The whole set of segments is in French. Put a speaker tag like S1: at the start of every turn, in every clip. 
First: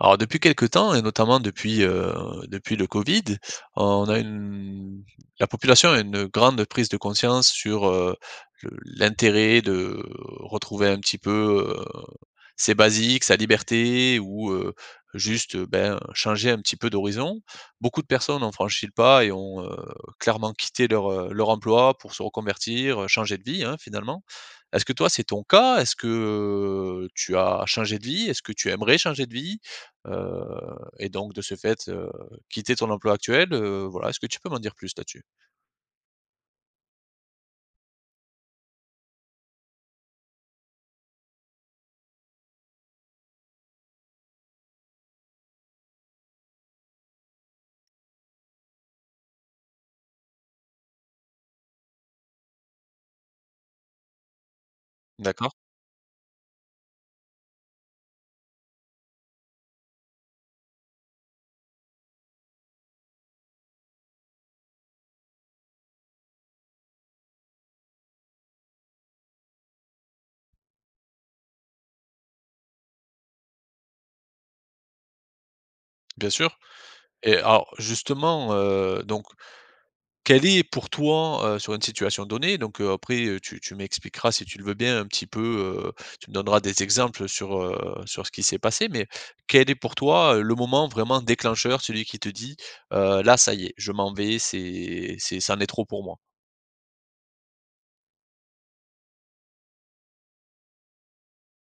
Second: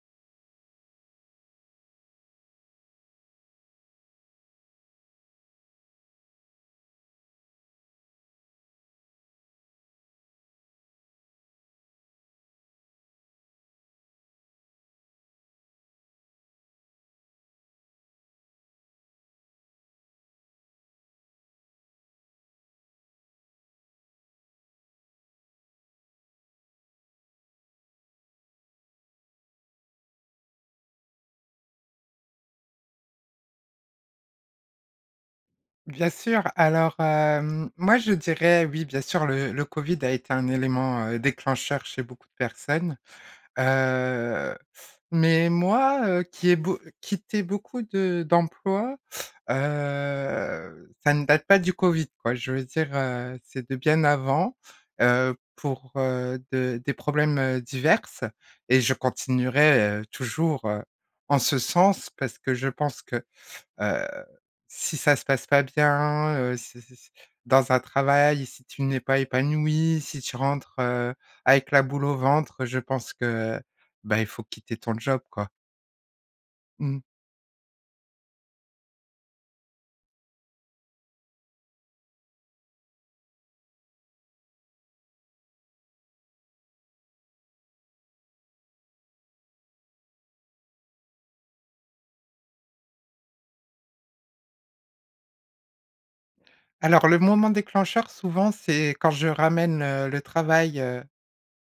S1: Alors, depuis quelques temps et notamment depuis, heu, depuis le Covid, on a une la population a une grande prise de conscience sur, heu, le l'intérêt de retrouver un petit peu, heu, ses basiques, sa liberté ou, heu, juste, ben, changer un petit peu d'horizon. Beaucoup de personnes ont franchi le pas et ont, heu, clairement quitté leur, heu, leur emploi pour se reconvertir, changer de vie, hein, finalement. Est-ce que toi, c'est ton cas? Est-ce que, heu, tu as changé de vie? Est-ce que tu aimerais changer de vie? Heu, et donc de ce fait, heu, quitter ton emploi actuel, heu, voilà, est-ce que tu peux m'en dire plus là-dessus?
S2: Bien sûr, alors, hem, moi je dirais oui bien sûr, le le Covid a été un élément, heu, déclencheur chez beaucoup de personnes, heu, mais, moi, heu, qui ai beau quitté beaucoup de d'emplois, heu, ça ne date pas du Covid, quoi, je veux dire, heu, c'est de bien avant, heu,
S1: D'accord.
S2: pour, heu de des problèmes, heu, diverses et je continuerai, heu, toujours, heu, en ce sens, parce que je pense que, heu, si ça se passe pas bien, heu, si si s dans un travail, si tu n'es pas épanoui, si tu rentres, heu, avec la boule au ventre, je pense que, bah, il faut quitter ton job, quoi.
S1: Bien sûr.
S2: Mmh.
S1: Et, alors, justement, heu, donc, quelle est pour toi, heu, sur une situation donnée, donc, heu, après, heu, tu tu m'expliqueras, si tu le veux bien, un petit peu, heu, tu me donneras des exemples sur, heu, sur ce qui s'est passé, mais, quel est pour toi, heu, le moment vraiment déclencheur, celui qui te dit: «Heu, là, ça y est, je m'en vais, c'est c'est c'en est trop pour moi»?
S2: Alors, le moment déclencheur, souvent, c'est quand je ramène, heu, le travail, heu,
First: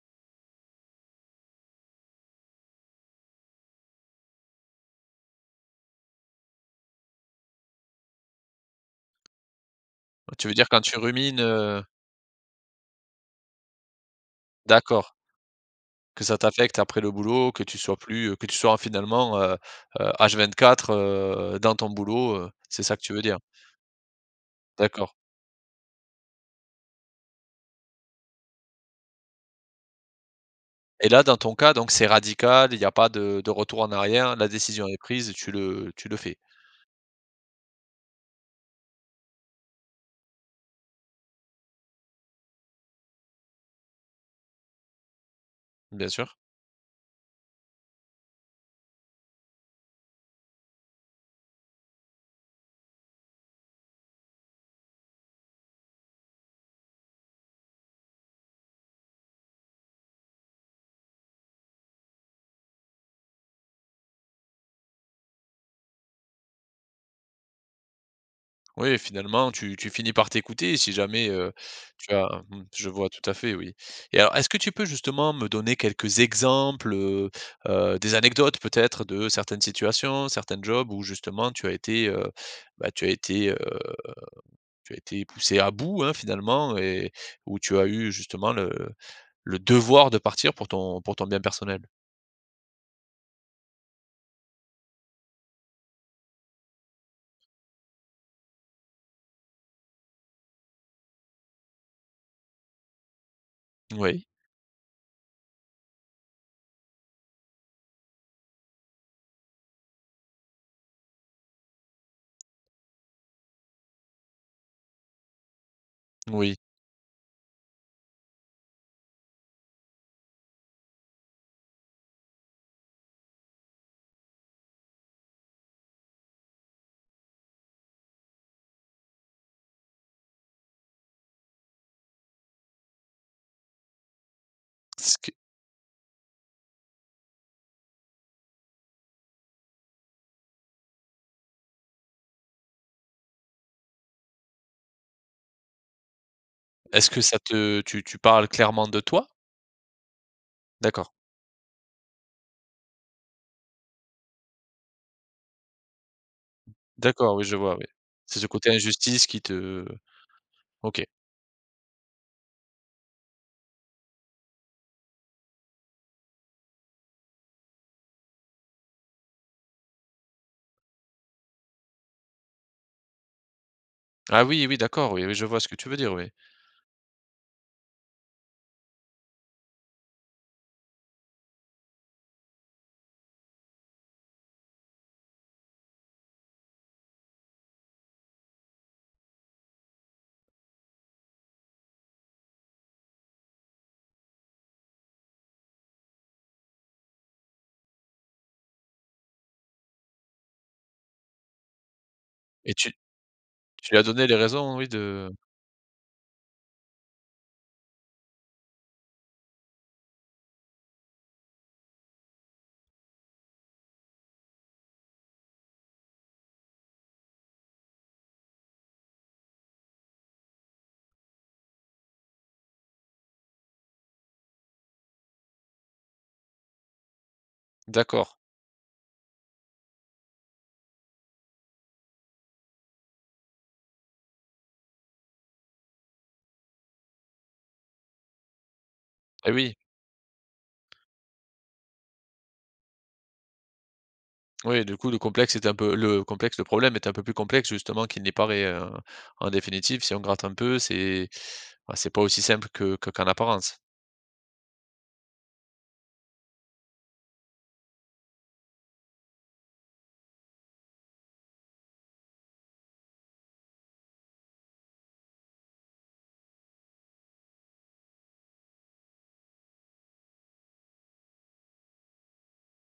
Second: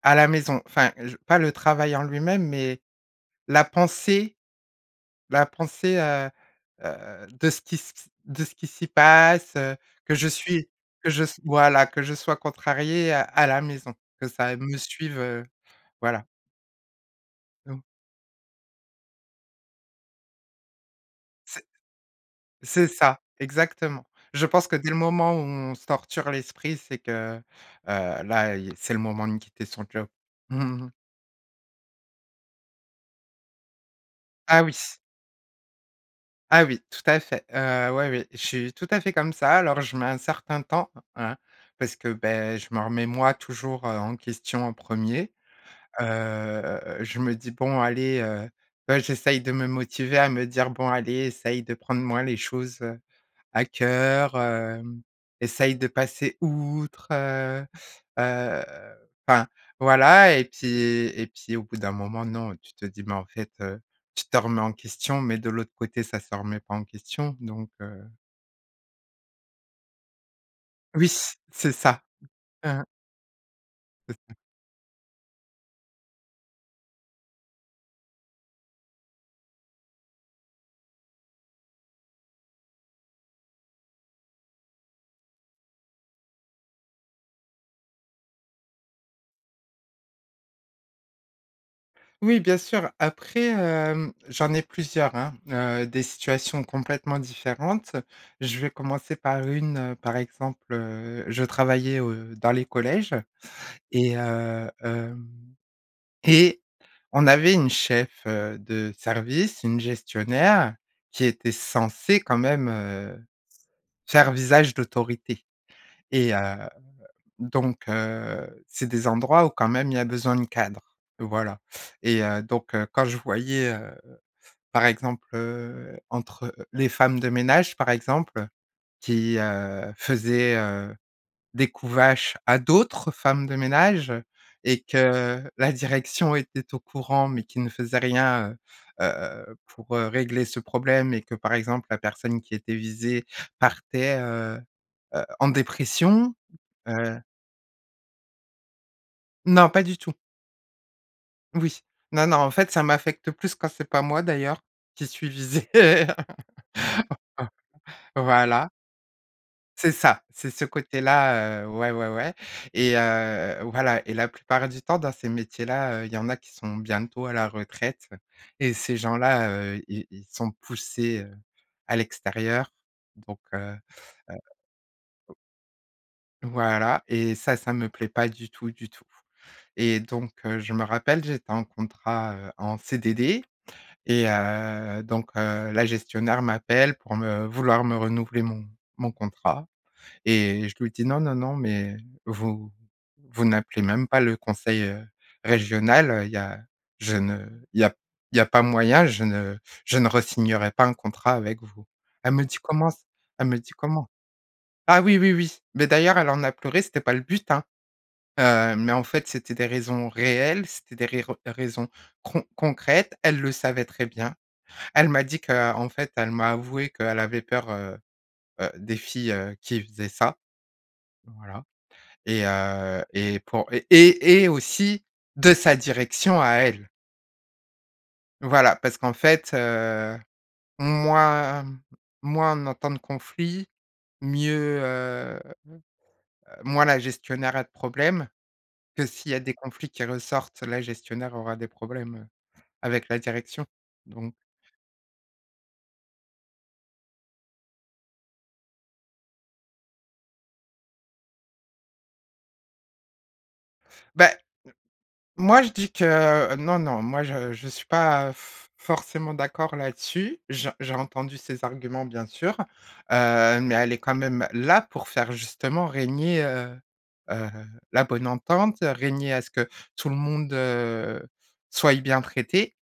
S2: à la maison, enfin, je pas le travail en lui-même, mais, la pensée la pensée, heu heu, de ce qui s q s de ce qui s'y passe, heu, que je
S1: Tu veux dire
S2: suis
S1: quand tu
S2: que je
S1: rumines,
S2: s
S1: heu
S2: voilà, que je sois contrariée, heu, à la maison, que ça me
S1: D'accord.
S2: suive, heu,
S1: Que
S2: voilà.
S1: ça t'affecte après le boulot, que tu
S2: Donc
S1: sois plus, heu que tu sois finalement, heu heu, H24 heu,
S2: C'est
S1: dans ton boulot heu, c'est
S2: c'est
S1: ça que tu
S2: ça,
S1: veux dire?
S2: exactement. Je pense que dès le
S1: D'accord.
S2: moment où on se torture l'esprit, c'est que, heu, là, il y c'est le moment de quitter son job.
S1: Et, là, dans ton cas, donc, c'est radical, il y a pas de de retour en arrière, la
S2: Ah oui!
S1: décision est prise et tu le tu le fais?
S2: Ah oui, tout à fait. Heu, ouais, oui, je suis tout à fait comme ça. Alors, je mets un certain temps, hein, parce que, beh, je me remets, moi, toujours, heu, en question en 1er.
S1: Bien sûr.
S2: Heu, je me dis: «Bon allez», heu heu, j'essaye de me motiver à me dire: «Bon allez essaye de prendre moins les choses, heu, à cœur, hem, essaye de passer outre», heu heu, enfin, voilà, et puis et puis, au bout d'un moment non, tu te dis: «mais, en fait, heu, tu te remets en question, mais de l'autre côté ça se remet pas en question, donc, heu».
S1: Oui finalement, tu tu finis par t'écouter, si
S2: Oui,
S1: jamais, heu,
S2: c'est ça.
S1: tu as mmh, je vois tout à fait, oui.
S2: C'est
S1: Et,
S2: ça.
S1: alors, est-ce que tu peux, justement, me donner quelques exemples, heu heu, des anecdotes, peut-être, de certaines situations, certains jobs où, justement, tu as été, heu, bah, tu as été, heu, tu as été poussée à bout, hein, finalement et où tu as eu, justement, le le devoir de partir pour ton pour ton bien personnel?
S2: Oui, bien sûr, après, hem, j'en ai plusieurs, hein, heu, des situations complètement différentes. Je vais commencer par une, heu, par exemple, heu, je travaillais au, heu, dans les collèges et,
S1: Oui.
S2: heu, hem, et on avait une chef, heu, de service, une gestionnaire, qui était censée, quand même, heu, s faire visage d'autorité. Et, heu,
S1: Oui.
S2: donc, heu, c'est des endroits où, quand même, il y a besoin de cadre, voilà. Et heu, donc, heu, quand je voyais, heu, par exemple, heu, entre les femmes de ménage, par exemple, qui, heu, faisaient, heu, des coups vaches à d'autres femmes de ménage et
S1: Ce que
S2: que la direction était au courant, mais qui ne faisait rien, heu heu, pour, heu, régler ce problème et que, par exemple, la personne qui était visée partait, heu heu, en dépression,
S1: Est-ce
S2: heu
S1: que ça te tu tu parles clairement de toi?
S2: Non, pas du tout.
S1: D'accord.
S2: Oui. Non, non. En fait ça m'affecte plus quand c'est pas moi d'ailleurs qui suis visé.
S1: D'accord. Oui je vois oui. C'est ce côté
S2: Voilà.
S1: injustice qui te, heu
S2: C'est ça. C'est ce
S1: OK.
S2: côté-là, heu, ouais, ouais, ouais et, heu voilà et la plupart du temps dans ces métiers-là, heu, il y en a qui sont bientôt à la retraite, heu, et ces gens-là, heu, ils ils sont poussés, heu, à l'extérieur, donc, heu heu.
S1: Ah oui, oui d'accord. Oui,
S2: v
S1: oui, je vois ce que tu veux dire oui.
S2: Voilà. Et ça, ça me plaît pas du tout du tout. Et donc, heu, je me rappelle j'étais en contrat, heu, en CDD. Et, heu, donc, heu, la gestionnaire m'appelle pour me vouloir me renouveler mon mon contrat. Et je lui dis: «Non, non, non, mais vous vous n'appelez même pas le conseil, heu, régional, heu. Il y a je ne, il y a il y a pas moyen, je ne je ne re-signerai pas un contrat avec vous». Elle me dit:
S1: Et
S2: «Comment
S1: tu
S2: c». Elle me dit:
S1: tu lui as
S2: «Comment?»
S1: donné les raisons, oui
S2: Ah oui,
S1: de
S2: oui, oui, mais d'ailleurs elle en a pleuré, ce n'était pas le but, hein. Heu, mais en fait c'était des raisons réelles, c'était des rires raisons con concrètes. Elle le savait très bien. Elle m'a dit que, heu en fait elle m'a avoué que, heu, elle avait peur, heu heu, des filles, heu, qui faisaient ça. Voilà. Et, heu et pour et et aussi, de sa direction à elle.
S1: D'accord.
S2: Voilà parce qu'en fait, heu, moins moins on entend de conflits, mieux, heu, moins la gestionnaire a de problèmes que s'il y a
S1: Et
S2: des
S1: oui.
S2: conflits qui ressortent, la gestionnaire aura des problèmes, heu, avec la direction. Donc
S1: Oui. Du coup le complexe était un peu le complexe le problème est un peu plus complexe justement qu'il n'y parait, heu. En définitive, si on gratte un peu, c'est bah, c'est pas aussi simple que que qu'en apparence.
S2: Bah, m moi je dis que heu, non, non moi je je suis pas f forcément d'accord là-dessus, j j'ai entendu ses arguments bien sûr, heu, mais elle est quand même, heu, là pour faire justement régner, heu heu, la bonne entente, heu, régner à ce que tout le monde, heu, soit bien traité.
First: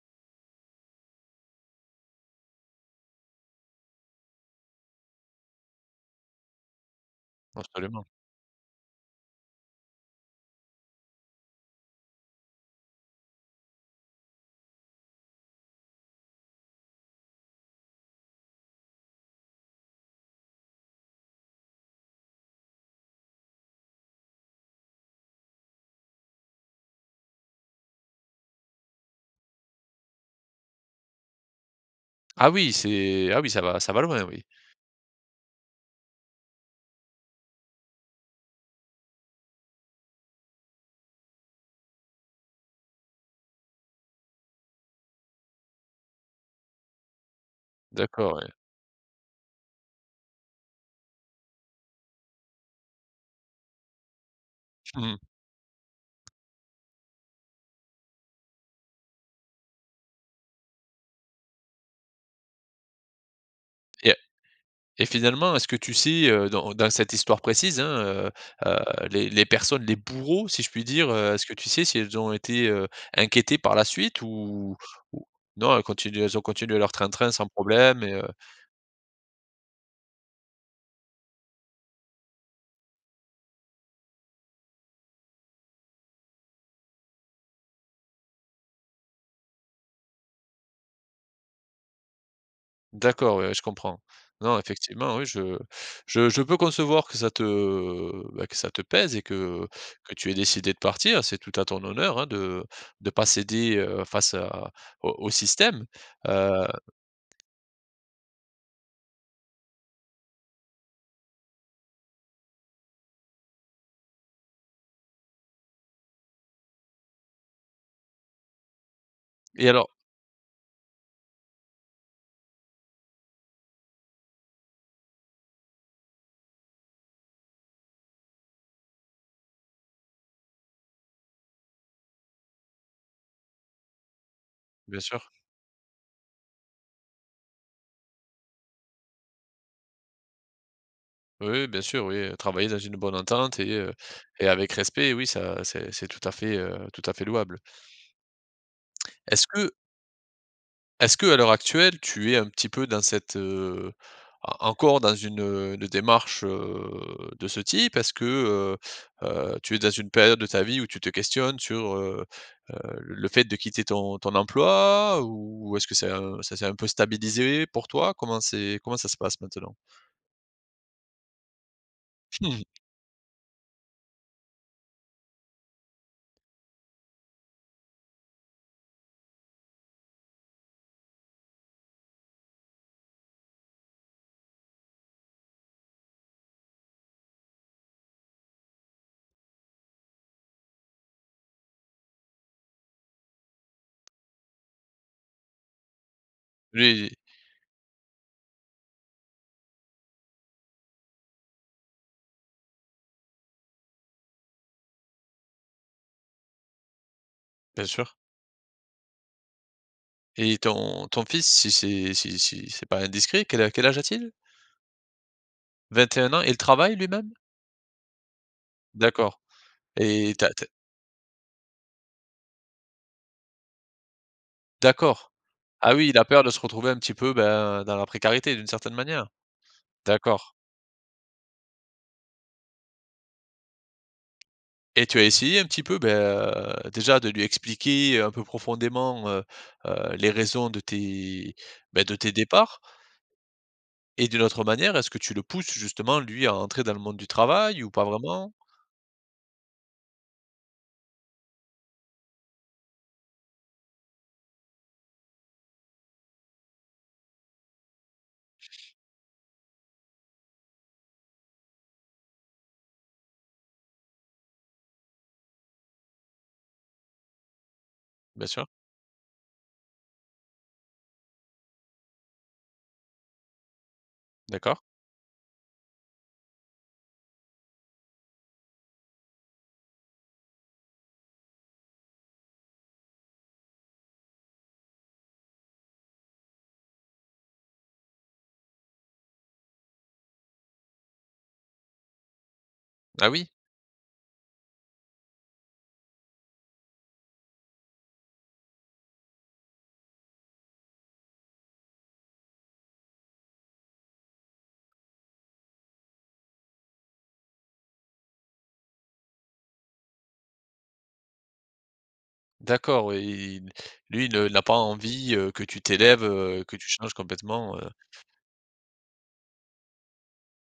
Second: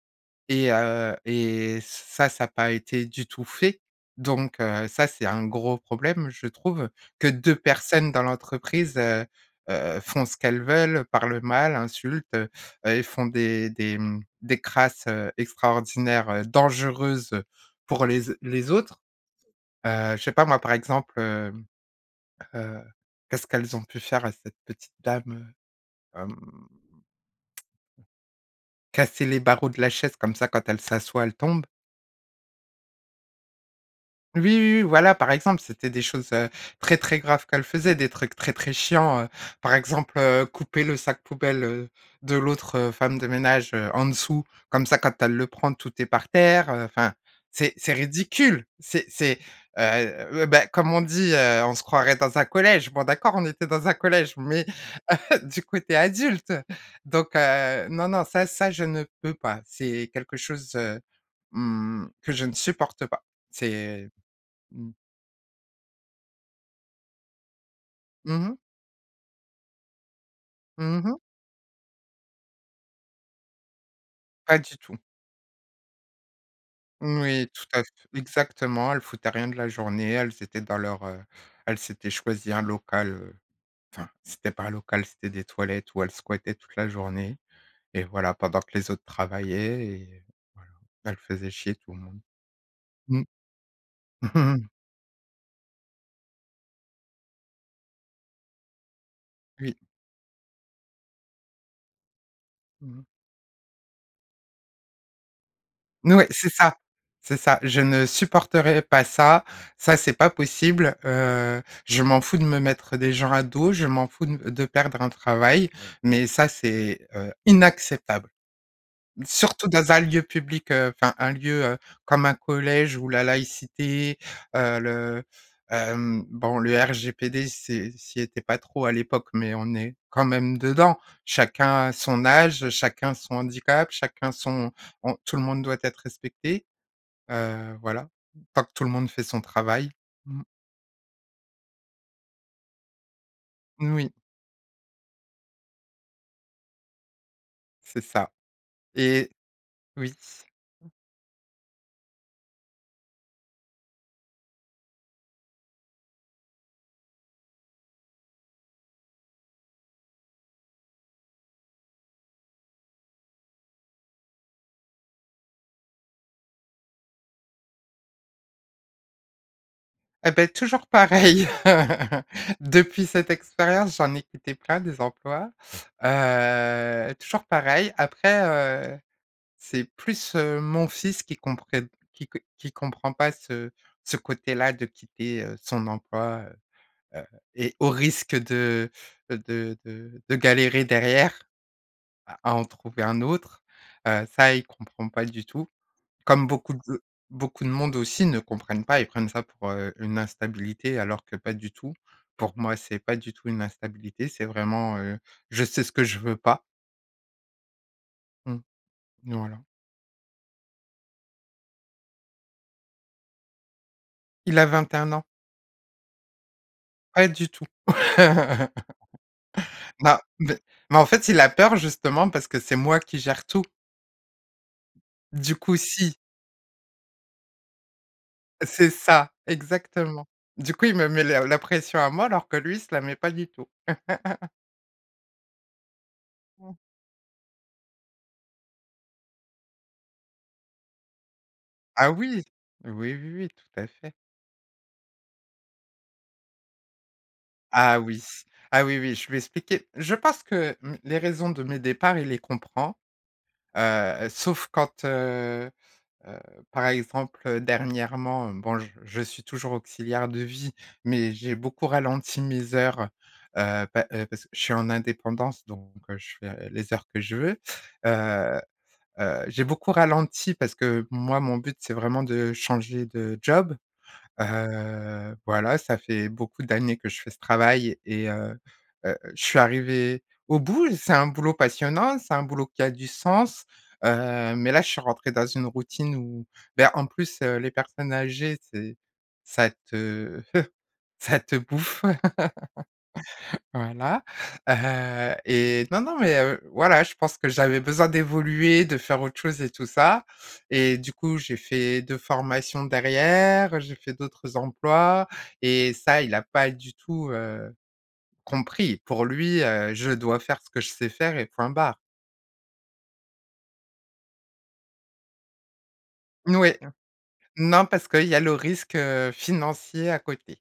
S2: Et, heu, et ça ça a pas été du tout fait. Donc, heu, ça, c'est un gros problème, je trouve que 2
S1: Absolument.
S2: personnes dans l'entreprise, heu heu, font ce qu'elles veulent, parlent mal, insultent, heu heu, et font des des, mmh des crasses, heu, extraordinaires, heu, dangereuses, heu, pour les les autres. Heu, je sais pas moi? Par exemple, heu heu, qu'est-ce qu'elles ont pu faire à cette petite dame? Heu hem casser les barreaux de la chaise comme ça, quand elle s'assoit, elle tombe.
S1: Ah, oui, c'est ah oui, ça va ça va loin,
S2: Oui,
S1: oui.
S2: oui, oui, voilà, par exemple, c'étaient des choses, heu, très, très graves qu'elles faisaient, des trucs très, très chiants, heu, par exemple, heu, couper le sac poubelle, heu, de l'autre, heu, femme de ménage, heu, en dessous, comme ça quand elle le prend, tout est par terre, heu, enfin c'est c'est
S1: D'accord, ouais.
S2: ridicule, c'est c'est, heu, ouais, bah, comme on dit, heu: «On se croirait dans un collège». Bon d'accord on était dans un collège, mais
S1: Mmh.
S2: du coup tu es adulte. Donc, heu, non, non ça ça je ne peux pas c'est quelque chose, heu, mmh que je ne supporte pas.
S1: Et
S2: C'est
S1: heu
S2: mmh.
S1: et finalement est-ce que tu sais, heu, dans dans cette histoire précise, hein, heu,
S2: Mmh mh.
S1: heu, les les personnes, les bourreaux si je puis
S2: Mmh
S1: dire,
S2: mh.
S1: heu, est-ce que tu sais si elles ont été, heu, inquiétées par la suite
S2: Pas
S1: ou
S2: du tout.
S1: ou non elles continuent elles ont continué leur train-train sans
S2: Moui, tout à f
S1: problèmes et heu
S2: exactement, elles foutaient rien de la journée, elles étaient dans leur, heu elles s'étaient choisies un local, heu, enfin, c'était pas un local c'était des toilettes où elles squattaient toute la journée, et voilà pendant que les autres travaillaient et heu, voilà, elles faisaient chier tout le monde. Mmh.
S1: D'accord, ouais, je comprends. Non, effectivement, oui, je je je peux concevoir que ça te bah, que ça te pèse et que
S2: Oui.
S1: que tu aies décidé de partir, c'est tout à ton honneur, hein, de
S2: Mmh mh.
S1: de pas céder, heu, face à au au système,
S2: N ouais, c'est
S1: heu
S2: ça. C'est ça je ne supporterai pas ça. Ça c'est pas possible, heu, je m'en fous de me mettre des gens à dos, je m'en fous de m de perdre un travail, mais ça c'est, heu, inacceptable.
S1: Et,
S2: Surtout
S1: alors
S2: dans un lieu public, heu enfin un lieu, heu, comme un collège où la laïcité, heu, le, hem, bon le RGPD c'est, ça y était pas trop à l'époque, mais on est quand même dedans. Chacun son âge, chacun son handicap, chacun son
S1: Bien
S2: on
S1: sûr.
S2: tout le monde doit être respecté, heu, voilà, tant que tout le monde fait son travail. Mmh.
S1: Oui oui bien sûr. Oui, heu, travailler dans une bonne entente et, heu
S2: Oui.
S1: et avec respect. Oui, ça c'est c'est tout à fait, heu, tout à fait louable.
S2: C'est ça et
S1: Est-ce que
S2: oui.
S1: est-ce que à l'heure actuelle tu es un petit peu dans cette, heu, en encore dans une, heu, une démarche, heu, de ce type? Est-ce que, heu, heu, tu es dans une période de ta vie où tu te questionnes sur, heu, heu, l le fait de quitter ton ton emploi? Ou est-ce que c'est un ça c'est un peu stabilisé pour toi? Comment c'est comment ça se passe maintenant?
S2: Et beh, toujours pareil depuis cette expérience j'en ai quitté plein, des emplois. Heu, toujours pareil. Après, heu, c'est plus, heu, mon fils qui comprenne qui qu qui comprend pas ce ce côté-là de quitter, heu, son emploi, heu. Heu et au risque de, heu, de de de galérer derrière à en trouver un autre. Heu, ça il comprend pas du tout. Comme beaucoup
S1: Lui
S2: de
S1: il
S2: beaucoup de monde aussi ne comprennent pas. Ils prennent ça pour, heu, une instabilité alors que pas du tout. Pour moi, c'est pas du tout une instabilité, c'est vraiment, heu, je sais ce que je veux pas.
S1: Bien sûr.
S2: Mmh. Voilà.
S1: Et ton ton fils si c'est si si c'est pas indiscret quel a quel âge a-t-il?
S2: Il a 21 ans.
S1: 21 ans, il travaille
S2: Pas
S1: lui-même?
S2: du tout.
S1: D'accord.
S2: Non,
S1: Et tu as
S2: mais
S1: tu as
S2: mais en fait il a peur justement parce que c'est moi qui gère tout.
S1: D'accord.
S2: Du coup
S1: Ah oui,
S2: si
S1: il a peur de se retrouver un petit peu, ben, dans la précarité d'une
S2: C'est
S1: certaine manière?
S2: ça exactement.
S1: D'accord.
S2: Du coup il me met la la pression à moi alors que lui il se la met pas du tout.
S1: Et tu as essayé un petit peu, bah,
S2: Mmh.
S1: déjà de lui expliquer un peu profondément, heu heu, les raisons de tes, bah,
S2: Ah
S1: de tes
S2: oui,
S1: départs?
S2: oui, oui, oui, tout à fait.
S1: Et d'une autre manière, est-ce que tu le pousses justement, lui, à entrer dans le monde du travail ou
S2: Ah
S1: pas
S2: oui,
S1: vraiment?
S2: ah oui, oui, je lui ai expliqué. Je pense que, mmh, les raisons de mes départs il les comprend, heu, sauf quand, heu heu, par exemple, heu, dernièrement, hem, bon j je suis toujours auxiliaire de vie, mais j'ai beaucoup ralenti mes heures. Heu, pa heu parce que je suis en indépendance, donc, heu, je fais les heures que je veux.
S1: Bien
S2: Heu
S1: sûr.
S2: heu, j'ai beaucoup ralenti parce que moi mon but c'est vraiment de changer de job.
S1: D'accord.
S2: Heu, voilà ça fait beaucoup d'années que je fais ce travail et heu heu, je suis arrivée au bout, c'est un boulot passionnant, c'est un boulot qui a du sens. Heu, mais là je suis rentré dans une routine où, bah, en plus, heu, les personnes âgées c'est ça te ça te bouffe.
S1: Ah oui?
S2: Voilà, heu, et non non, mais, heu, voilà, je pense que j'avais besoin d'évoluer, de faire autre chose et tout ça. Et du coup, j'ai fait 2 formations derrière, j'ai fait d'autres emplois et ça il a pas du tout, heu, compris. Pour lui, heu, je dois faire ce que je sais faire et point barre.
S1: D'accord oui et lui le il a pas envie, heu, que tu t'élèves,
S2: N
S1: heu
S2: oui
S1: que
S2: et
S1: tu changes complètement,
S2: non,
S1: heu.
S2: parce qu'il y a le risque, heu, financier à côté,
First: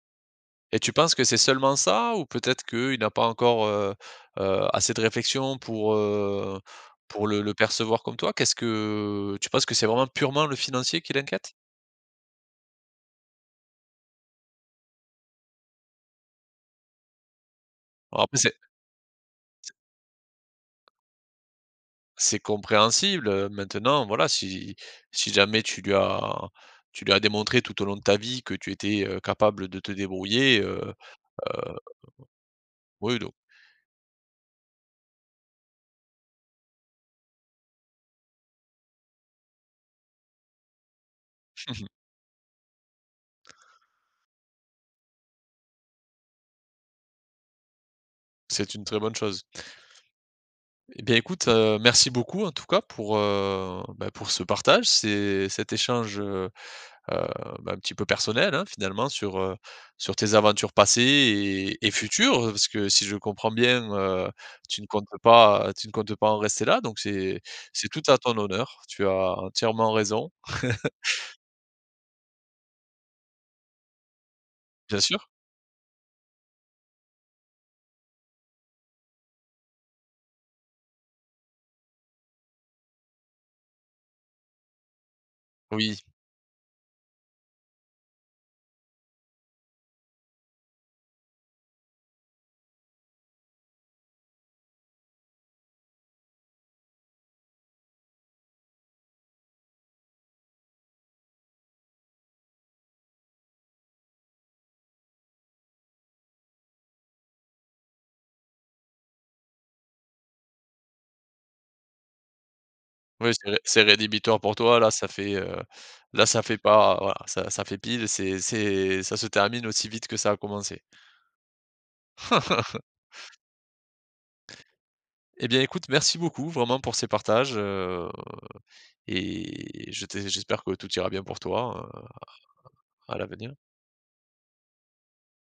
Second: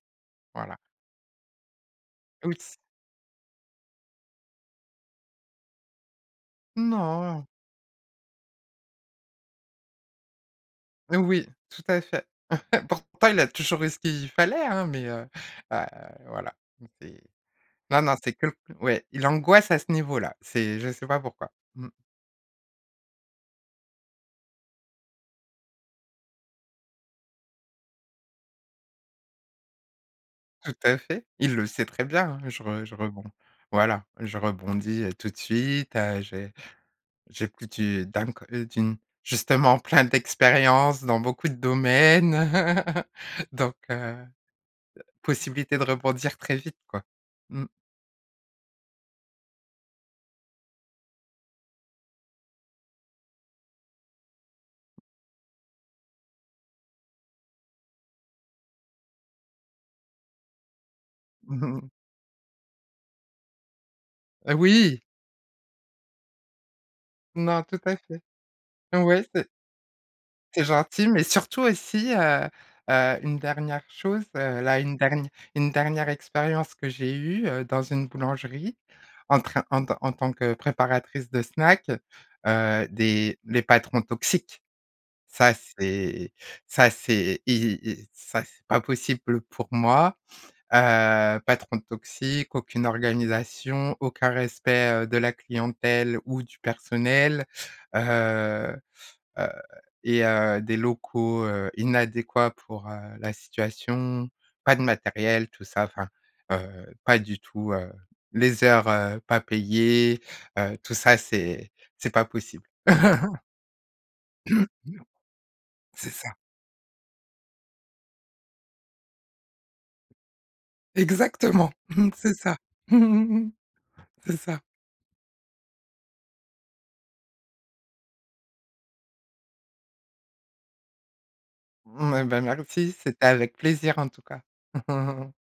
S2: voilà.
S1: Et tu penses que c'est seulement ça? Ou peut-être
S2: [unintelligible]
S1: qu'il n'a pas encore, heu, heu, assez de réflexion pour, heu, pour le
S2: Non!
S1: le percevoir comme toi? Qu'est-ce que tu penses que c'est vraiment purement le financier qui
S2: Oui,
S1: l'inquiète?
S2: tout à fait. Pourtant, il a toujours eu ce qu'il fallait, hein? Mais heu, heu, voilà, c'est non, non,
S1: Alors,
S2: c'est
S1: après
S2: que le
S1: c'est
S2: ouais, il angoisse
S1: c
S2: à ce niveau-là. C'est je sais pas pourquoi. Mmh.
S1: c'est compréhensible, heu. Maintenant voilà si si jamais tu lui as tu lui as démontré tout au long de ta vie que tu étais, heu, capable de te débrouiller,
S2: Tout
S1: heu,
S2: à fait, il le
S1: heu
S2: sait très bien, hein. Je re je
S1: oui,
S2: rebond
S1: don
S2: voilà, je rebondis, heu, tout de suite, heu. J'ai j'écoute une, dam qu d'une justement plein d'expériences dans beaucoup de domaines. Donc, heu, possibilité de rebondir très vite quoi. Mmh.
S1: C'est une très bonne chose. Et bien écoute, heu, merci beaucoup en tout cas pour, heu beh, pour ce partage, ce cet échange heu, heu, ben, un petit peu personnel hein, finalement. Sur, heu, sur tes aventures passées et et futures. Parce que si je comprends bien, heu,
S2: Heu,
S1: tu ne
S2: oui!
S1: comptes pas tu ne comptes pas en rester là! Donc c'est
S2: Non, tout
S1: c'est
S2: à
S1: tout à
S2: fait.
S1: ton honneur, tu
S2: Ouais,
S1: as
S2: c'est
S1: entièrement raison.
S2: c'est gentil, mais surtout aussi heu, heu, une dernière chose heu. Là, une
S1: Bien sûr.
S2: dernière une dernière expérience que j'ai eue, heu, dans une boulangerie en train en tant en tant que préparatrice de snacks. Heu, des les patrons toxiques. Ça
S1: Oui.
S2: c'est ça c'est y ça c'est pas possible pour moi, heu, patron toxique. Aucune organisation, aucun respect, heu, de la clientèle ou du personnel. Heu, heu et heu, des locaux, heu, inadéquats pour, heu, la situation. Pas de matériel tout ça, enfin, heu, pas du tout, heu les heures, heu, pas payées, heu, tout ça c'est c'est pas possible.
S1: Ouais c'est ré c'est rédhibitoire pour toi là. Ça fait heu
S2: C'est
S1: là
S2: ça.
S1: ça fait pas voilà, ça ça fait pile, c'est c'est ça se termine aussi vite que ça a commencé.
S2: Exactement c'est ça! C'est ça!
S1: Et bien, écoute, merci beaucoup, vraiment, pour ces partages, heu et je t'ai j'espère que tout ira bien pour toi heu,
S2: Hem et ben merci,
S1: à à
S2: c'était
S1: l'avenir!
S2: avec plaisir en tout cas.